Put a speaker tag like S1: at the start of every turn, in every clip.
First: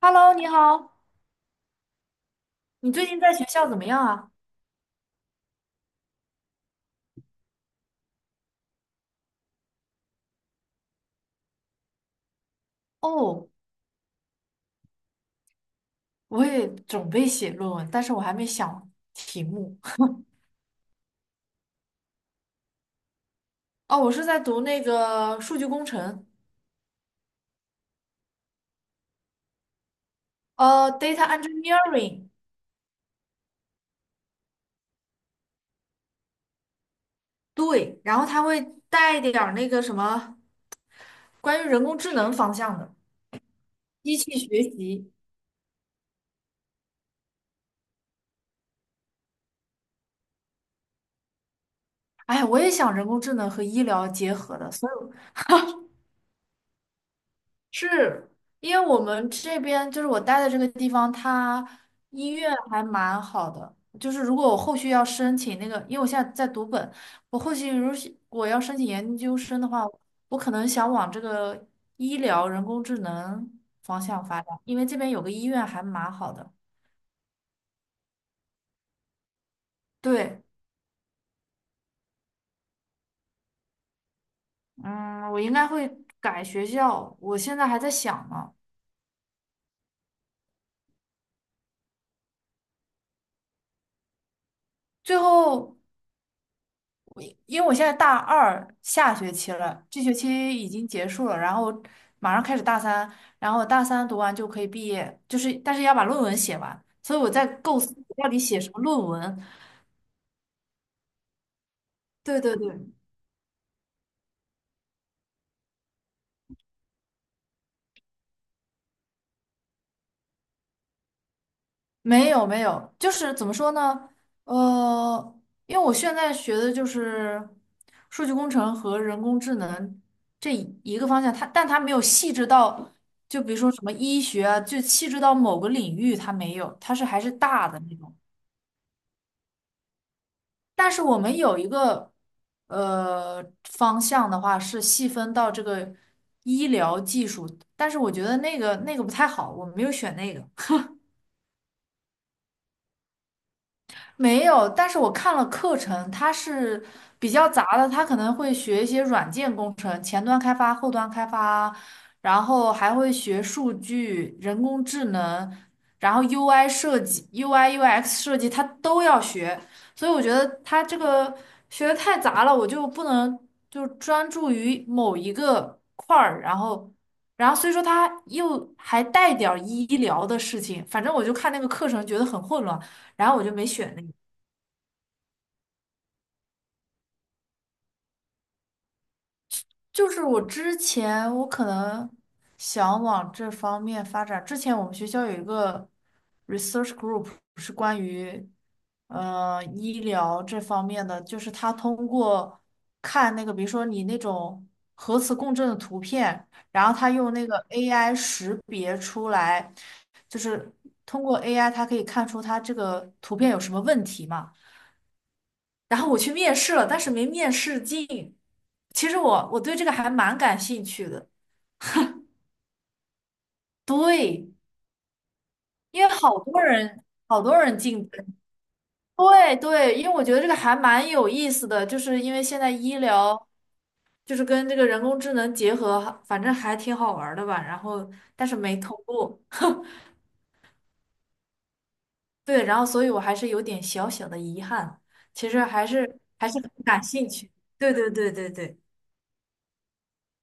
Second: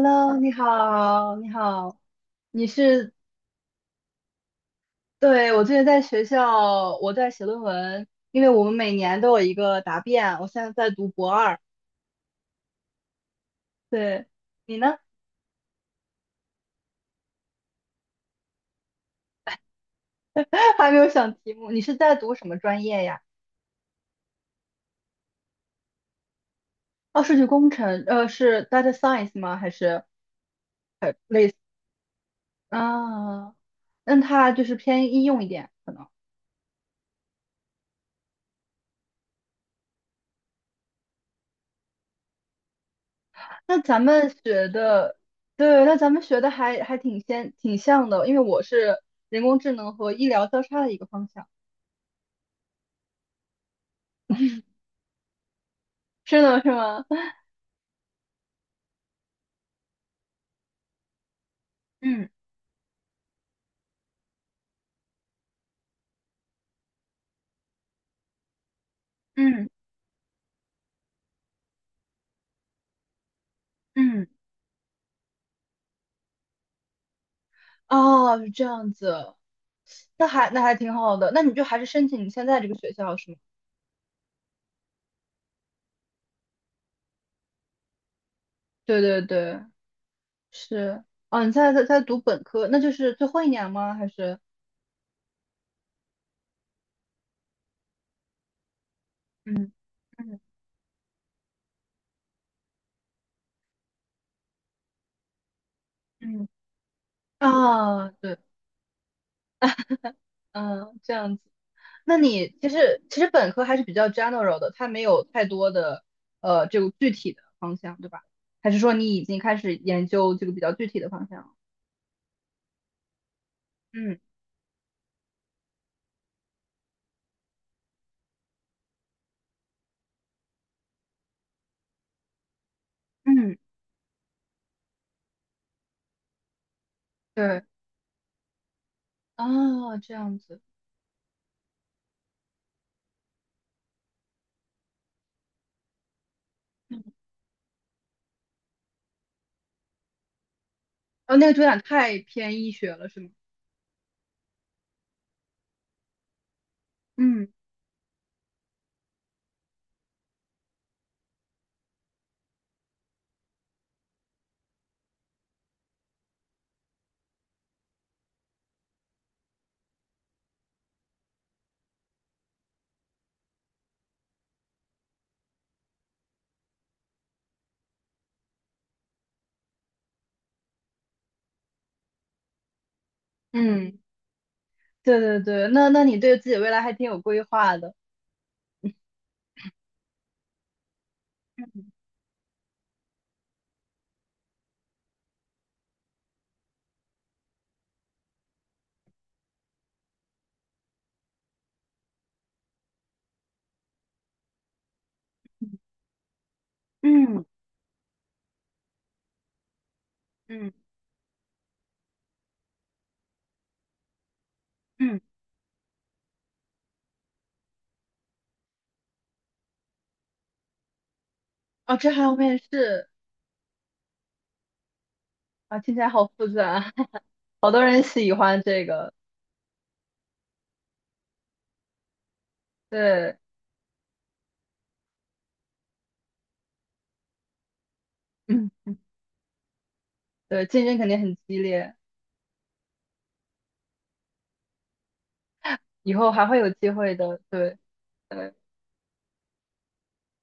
S1: Hello，你
S2: 你
S1: 好，
S2: 好，你好，你
S1: 你最
S2: 是，
S1: 近在学校怎么样啊？
S2: 对，我最近在学校，我在写论文，因为我们每年都有一个答辩，我现在在读博二。
S1: 哦，
S2: 对，你呢？
S1: 我也准备写论文，但是我还没想题目。
S2: 还没有想题目，你是在读什么专业呀？
S1: 哦，我是在读那个数据工程，
S2: 哦，数据工程，是 data science 吗？还是
S1: data
S2: 类似？
S1: engineering。
S2: 啊，那它就是偏应用一点，可能。
S1: 对，然后它会带一点儿那个什么关于人工智能方向的
S2: 那咱
S1: 机
S2: 们
S1: 器学
S2: 学
S1: 习。
S2: 的，对，那咱们学的还挺像的，因为我是人工智能和医疗交叉的一个方向。
S1: 哎呀我也想人工智能和医疗结合的，所以。
S2: 是的，是吗？
S1: 是因为我们这边就是我待的这个地方，它
S2: 嗯
S1: 医院还蛮好的。就是如果我后续要申请那个，因为我现在在读本，我后续如果我要申请研究生
S2: 嗯
S1: 的话，我可能想往这个医疗人工智能方向
S2: 嗯，
S1: 发展，因为这边有个医院还蛮好的。
S2: 哦，是这样子，那
S1: 对，
S2: 还那还挺好的。那你就还是申请你现在这个学校是吗？
S1: 嗯，我应该会改学校，我现在还在想呢。
S2: 对对对，是。哦，你现在在读本科，那就是最后一年吗？还是？
S1: 最后。因为我现在大二下学期
S2: 嗯
S1: 了，这学
S2: 嗯
S1: 期已经结束了，然后马上开始大三，然后大三读完就可以毕业，就是但是要把论文
S2: 嗯，
S1: 写完，所以我在构思
S2: 啊，
S1: 我到
S2: 对，
S1: 底写什么论文。
S2: 嗯，这样子。那
S1: 对
S2: 你
S1: 对
S2: 其
S1: 对，
S2: 实其实本科还是比较 general 的，它没有太多的这个具体的方向，对吧？还是说你已经开始研究这个比较具体的方向了？
S1: 没有没有，就是怎么说呢？
S2: 嗯
S1: 呃，因为我现在学的就是数据工程和人工智能这一个方向，但它没有细致到，就比
S2: 嗯，
S1: 如说什么医学啊，就细致到某个领域，它没有，它是还是
S2: 对，
S1: 大的那种。
S2: 啊，这样子，
S1: 但是我们有一个方向的话是细分到这个医疗
S2: 嗯
S1: 技术，但是我觉得那个不太好，我没有选那个。
S2: 哦，那个主打太偏医学了，是吗？
S1: 没有，但是我看了课程，它是比
S2: 嗯
S1: 较杂的，它可能会学一些软件工程，前端开发、后端开发，然后还会学数据、人工智能，然后 UI 设计、UI、UX 设计，它都要学。所以我觉得它这个学的太杂了，我就不能就专注于某一个块儿，然后。然后所以说它又还带点儿医疗的事情，反正我就看那个课程觉得很混乱，然后我就没选
S2: 嗯，
S1: 那个。
S2: 对对对，那你对自己未来还挺有规划的。
S1: 就是我之前我可能想往这方面发展。之前我们学校有一个 research group 是关于医疗这方面的，就是他通过看那个，比如说你那种核磁共振的图片，然后他用
S2: 嗯
S1: 那个 AI 识别出来，就
S2: 嗯
S1: 是通过 AI 他可以看出他这个图片有什么问题嘛。
S2: 嗯，
S1: 然后我去面试了，但是没面试进。其实我对这个还蛮感兴趣的，
S2: 哦，这还要面试
S1: 对，
S2: 啊，听起
S1: 因
S2: 来
S1: 为
S2: 好
S1: 好
S2: 复
S1: 多
S2: 杂，
S1: 人 好多
S2: 好
S1: 人
S2: 多人
S1: 进。
S2: 喜欢这个，
S1: 对对，因为我觉得这个还蛮有意思的，就是因为现在医
S2: 对，
S1: 疗就是跟这个人工智能结合，反正还挺好玩儿的吧。然后但是
S2: 嗯，
S1: 没通过，
S2: 对，竞争肯定很激烈，
S1: 对，然后所以我还是有点小小的遗憾，其实还
S2: 以
S1: 是
S2: 后还
S1: 还
S2: 会
S1: 是
S2: 有
S1: 很
S2: 机
S1: 感
S2: 会
S1: 兴
S2: 的，
S1: 趣，
S2: 对
S1: 对对对对
S2: 对，
S1: 对。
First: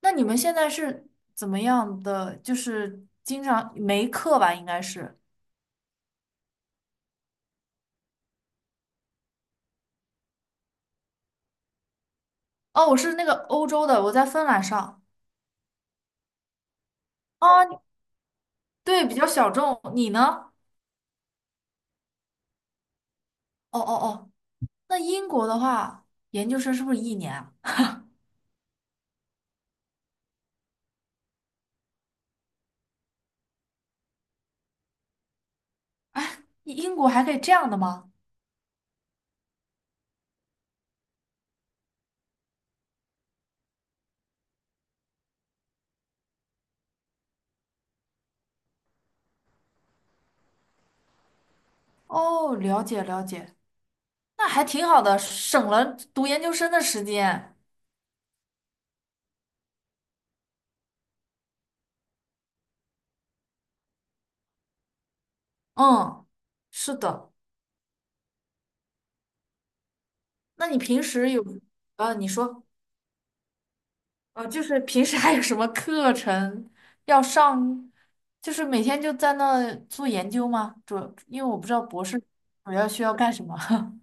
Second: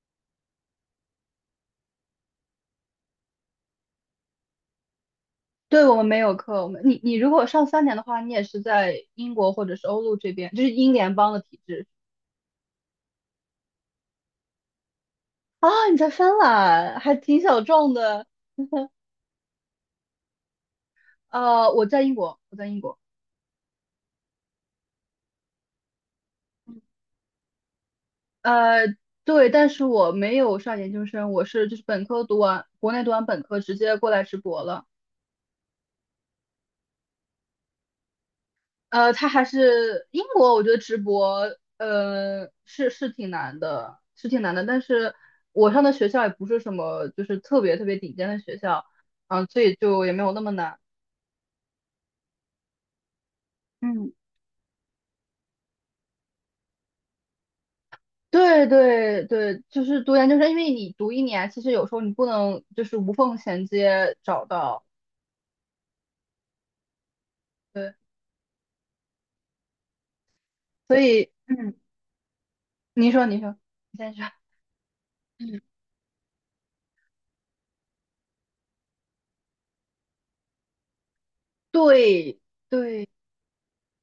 S1: 那你们现在是怎么样的？就是经常没课吧，应该是。
S2: 对我们没有课，我们你如果上三年的话，你也是在英国或者是欧陆这边，就是英联邦的体制
S1: 哦，我是那个欧洲的，我在芬兰上。
S2: 啊，你在芬兰还挺小
S1: 啊，你
S2: 众的。
S1: 对，比较小众。你呢？
S2: 我在英国，我在英国。
S1: 哦哦哦，那英国的话，研究生是不是一年啊？
S2: 呃，对，但是我没有上研究生，我是就是本科读完，国内读完本科直接过来直博了。
S1: 英国还可以这样的吗？
S2: 他还是英国，我觉得直博，是挺难的，是挺难的。但是我上的学校也不是什么就是特别特别顶尖的学校，嗯，所以就也没有那么难。
S1: 哦，了解了解，
S2: 嗯
S1: 那还挺好的，省了读研究生的时间。
S2: 对对对，就是读研究生，因为你读一年，其实有时候你不能就是无缝衔接找到，
S1: 嗯，是的。
S2: 对，
S1: 那你
S2: 所
S1: 平时
S2: 以。
S1: 有，
S2: 嗯。
S1: 你说。
S2: 你说，你说，你先说。
S1: 就是平时还有什么课程要上？就是每天就在那做研究吗？因为我不知道博士
S2: 对，
S1: 主要需要干什么。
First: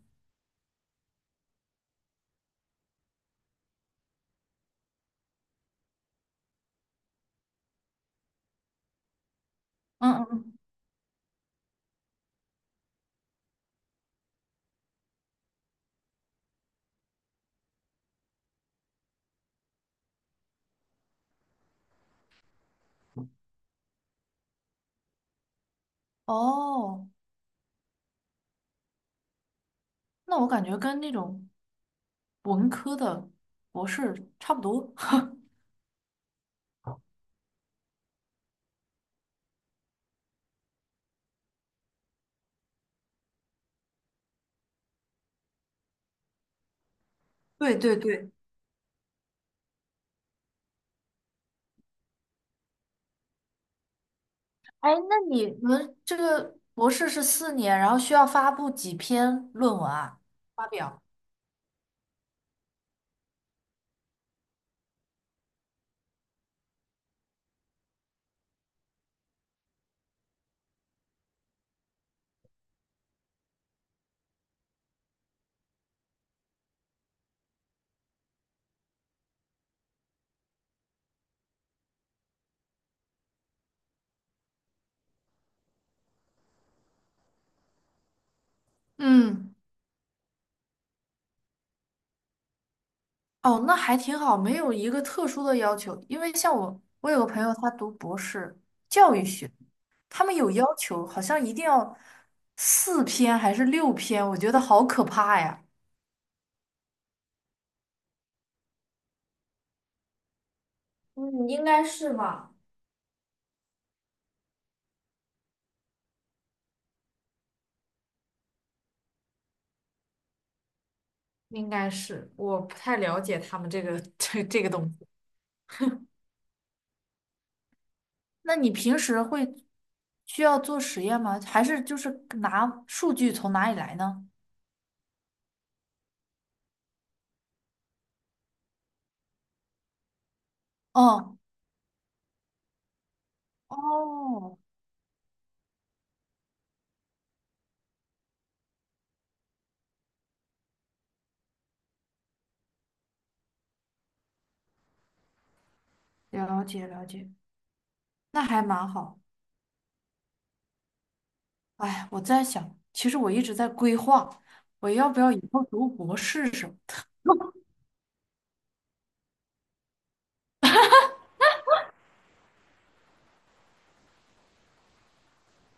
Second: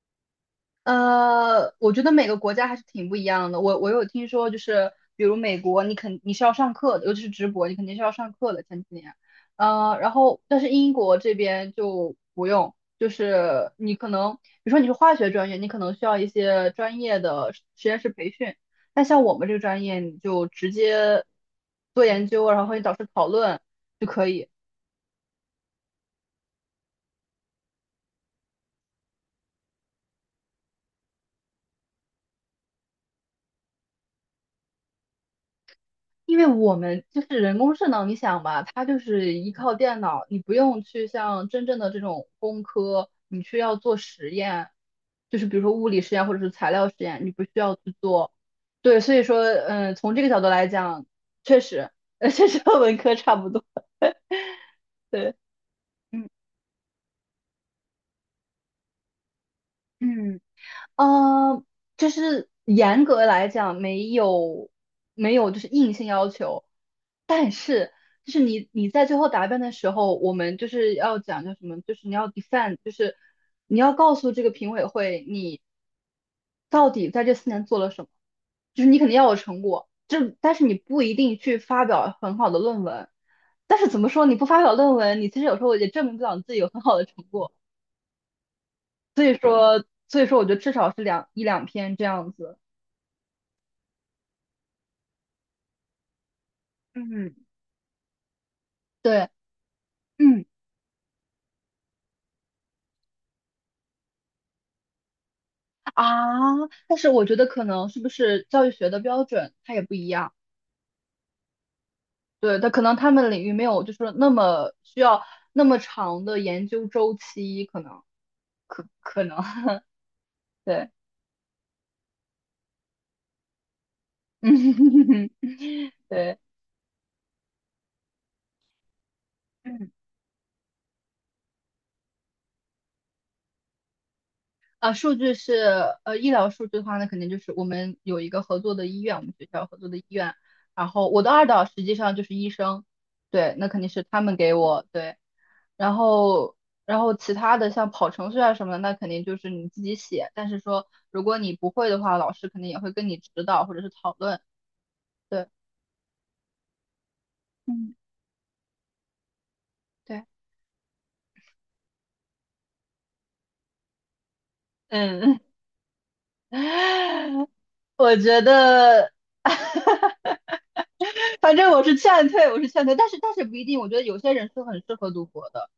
S2: 我觉得每个国家还是挺不一样的。我有听说，就是比如美国，你是要上课的，尤其是直播，你肯定是要上课的。前几年，然
S1: 嗯
S2: 后
S1: 嗯，
S2: 但是英国这边就不用，就是你可能，比如说你是化学专业，你可能需要一些专业的实验室培训，但像我们这个专业，你就直接做研究，然后和你导师讨论。就可以。
S1: 哦，那我感觉跟那种文科的博士差不多。
S2: 因为我们就是人工智能，你想吧，它就是依靠电脑，你不用去像真正的这种工科，你去要做实验，就是比如说物理实验或者是材料实验，你不需要
S1: 对
S2: 去
S1: 对对，
S2: 做。对，所以说，嗯，从这个角度来讲，确实，确实和文科差不多。
S1: 哎，那
S2: 对，
S1: 你们这
S2: 嗯
S1: 个博士是4年，然后需要发布几篇论文啊？
S2: 嗯，
S1: 发表。
S2: 呃，就是严格来讲没有就是硬性要求，但是就是你在最后答辩的时候，我们就是要讲叫什么，就是你要 defend，就是你要告诉这个评委会你到底在这四年做了什么，就是你肯定要有成果，但是你不一定去发表很好的论文，但是怎么说你不发表论文，你其实有时候也证明不了你自己有很好的成果。所以
S1: 嗯。
S2: 说，所以说，我觉得至少是一两篇这样子。
S1: 哦，那还挺好，没有一个特殊的要求。因为像我，我有个
S2: 嗯
S1: 朋友，他读博士教育
S2: 对，
S1: 学，他们
S2: 嗯
S1: 有要求，好像一定要4篇还是6篇，我觉得好可怕呀。
S2: 啊，但是我觉得可能是不是教育学的标准它也不一样，
S1: 嗯，应该是吧。
S2: 对，它可能他们领域没有就是那么需要那么长的研究周期，可能 对，
S1: 应该是，我不太了解他们这个 这个东西。
S2: 嗯对，
S1: 那你平时会
S2: 嗯。
S1: 需要做实验吗？还是就是拿数据从哪里来呢？
S2: 啊，数据是医疗数据的话，那肯定就是我们有一个合作的医院，我们学校合作的医院，然后我的
S1: 哦，
S2: 二导实际上就是医生，对，那肯定是他们给
S1: 哦，
S2: 我，对，然后然后其他的像跑程序啊什么的，那肯定就是你自己写，但是说如果你不会的话，老师肯定也会跟你指导或者是讨论，对，
S1: 了解了解，
S2: 嗯，
S1: 那还蛮好。
S2: 对，
S1: 哎，我在想，其实我一直在规划，我要不要
S2: 嗯，
S1: 以后读博士什么
S2: 我觉得反正我是劝退，我是劝退，但是不一定，我觉得有些人是很适合读博的。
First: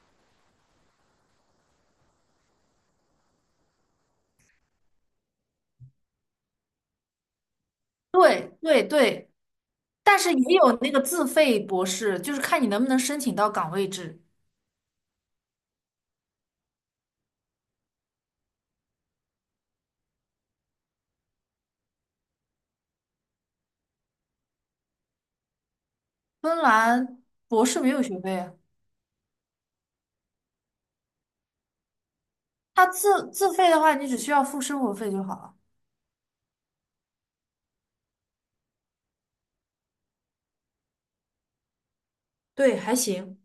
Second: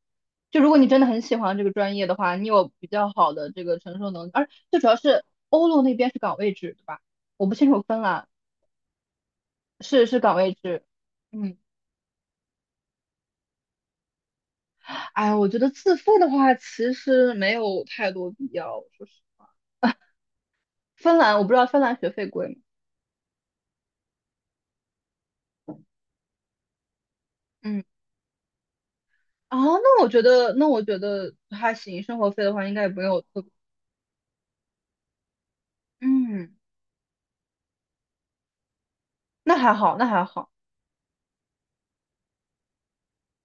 S2: 就如果你真的很喜欢这个专业的话，你有比较好的这个承受能力，而最主要是欧陆那边是岗位制，对吧？我不清楚芬兰
S1: 对对对，
S2: 是
S1: 但是
S2: 岗位
S1: 也有
S2: 制，
S1: 那个自
S2: 嗯，
S1: 费博士，就是看你能不能申请到岗位制。
S2: 哎，我觉得自费的话其实没有太多必要，说是芬兰，我不知道芬兰学费贵吗？
S1: 芬兰博士
S2: 嗯，
S1: 没有学费啊，
S2: 啊，那我觉得那我觉得还行，生活费的话应该
S1: 他
S2: 也不用有
S1: 自
S2: 特别
S1: 自费的话，你只需要付生活费就好了。
S2: 嗯，那还好，那还好。
S1: 对，还行。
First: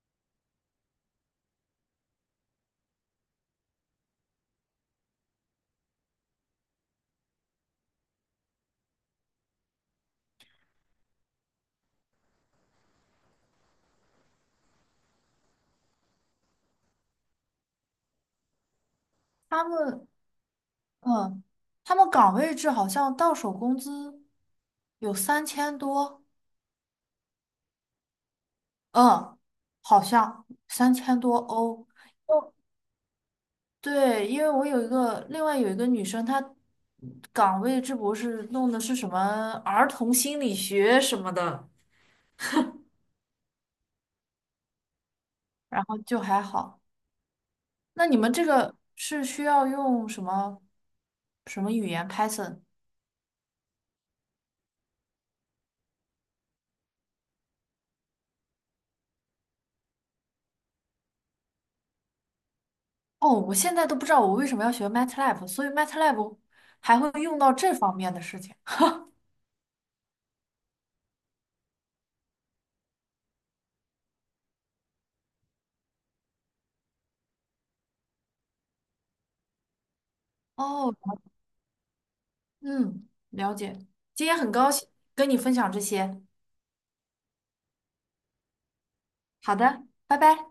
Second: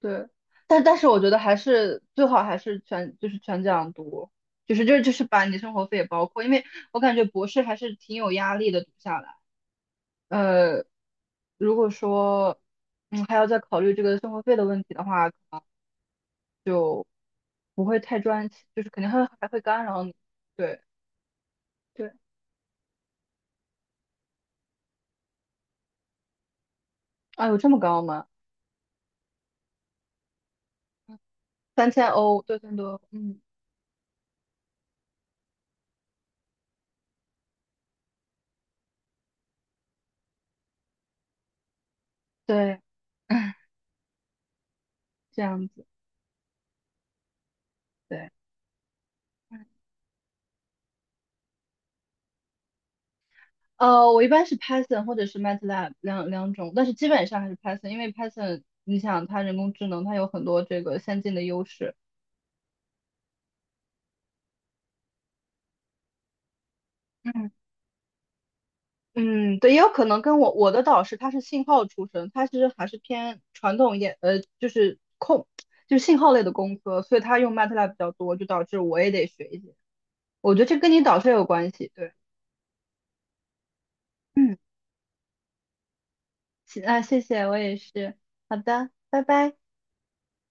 S2: 对，但但是我觉得还是最好还是全就是全奖读，就是把你的生活费也包括，因为我感觉博士还是挺有压力的读下来。呃，如果说嗯还要再考虑这个生活费的问题的话，可能不会太专心就是肯定还会
S1: 他
S2: 干扰
S1: 们，
S2: 你。对
S1: 嗯，他们
S2: 对，
S1: 岗位制好像到手工资有三千多，
S2: 啊有这么高吗？
S1: 嗯，好像3000多欧。
S2: 三千欧，六千多，嗯，
S1: 对，因为我有一个另外有一个女生，她岗位这博士弄的是什么儿童心理学什么的，
S2: 对，这样
S1: 然
S2: 子，
S1: 后就还好。那你
S2: 对，
S1: 们这个是需要用什么什么语言 Python?
S2: 我一般是 Python 或者是 MATLAB 两种，但是基本上还是 Python，因为 Python 你想它人工智能，它有很多这个先进的优势。
S1: 哦，我现在都不知道我为什么要学 MATLAB,所以 MATLAB 还会用
S2: 嗯
S1: 到这方面的事情。
S2: 嗯，对，也有可能跟我的导师他是信号出身，他其实还是偏传统一点，就是控，就是信号类的工科，所以他用 MATLAB 比较多，就导致我也得学一些。我觉得这跟
S1: 哦，
S2: 你导师也有关系，对，
S1: 嗯，了解。今天很
S2: 嗯，
S1: 高兴跟你分享这些。
S2: 行啊，谢谢，我也是，好的，拜
S1: 好
S2: 拜。
S1: 的，拜拜。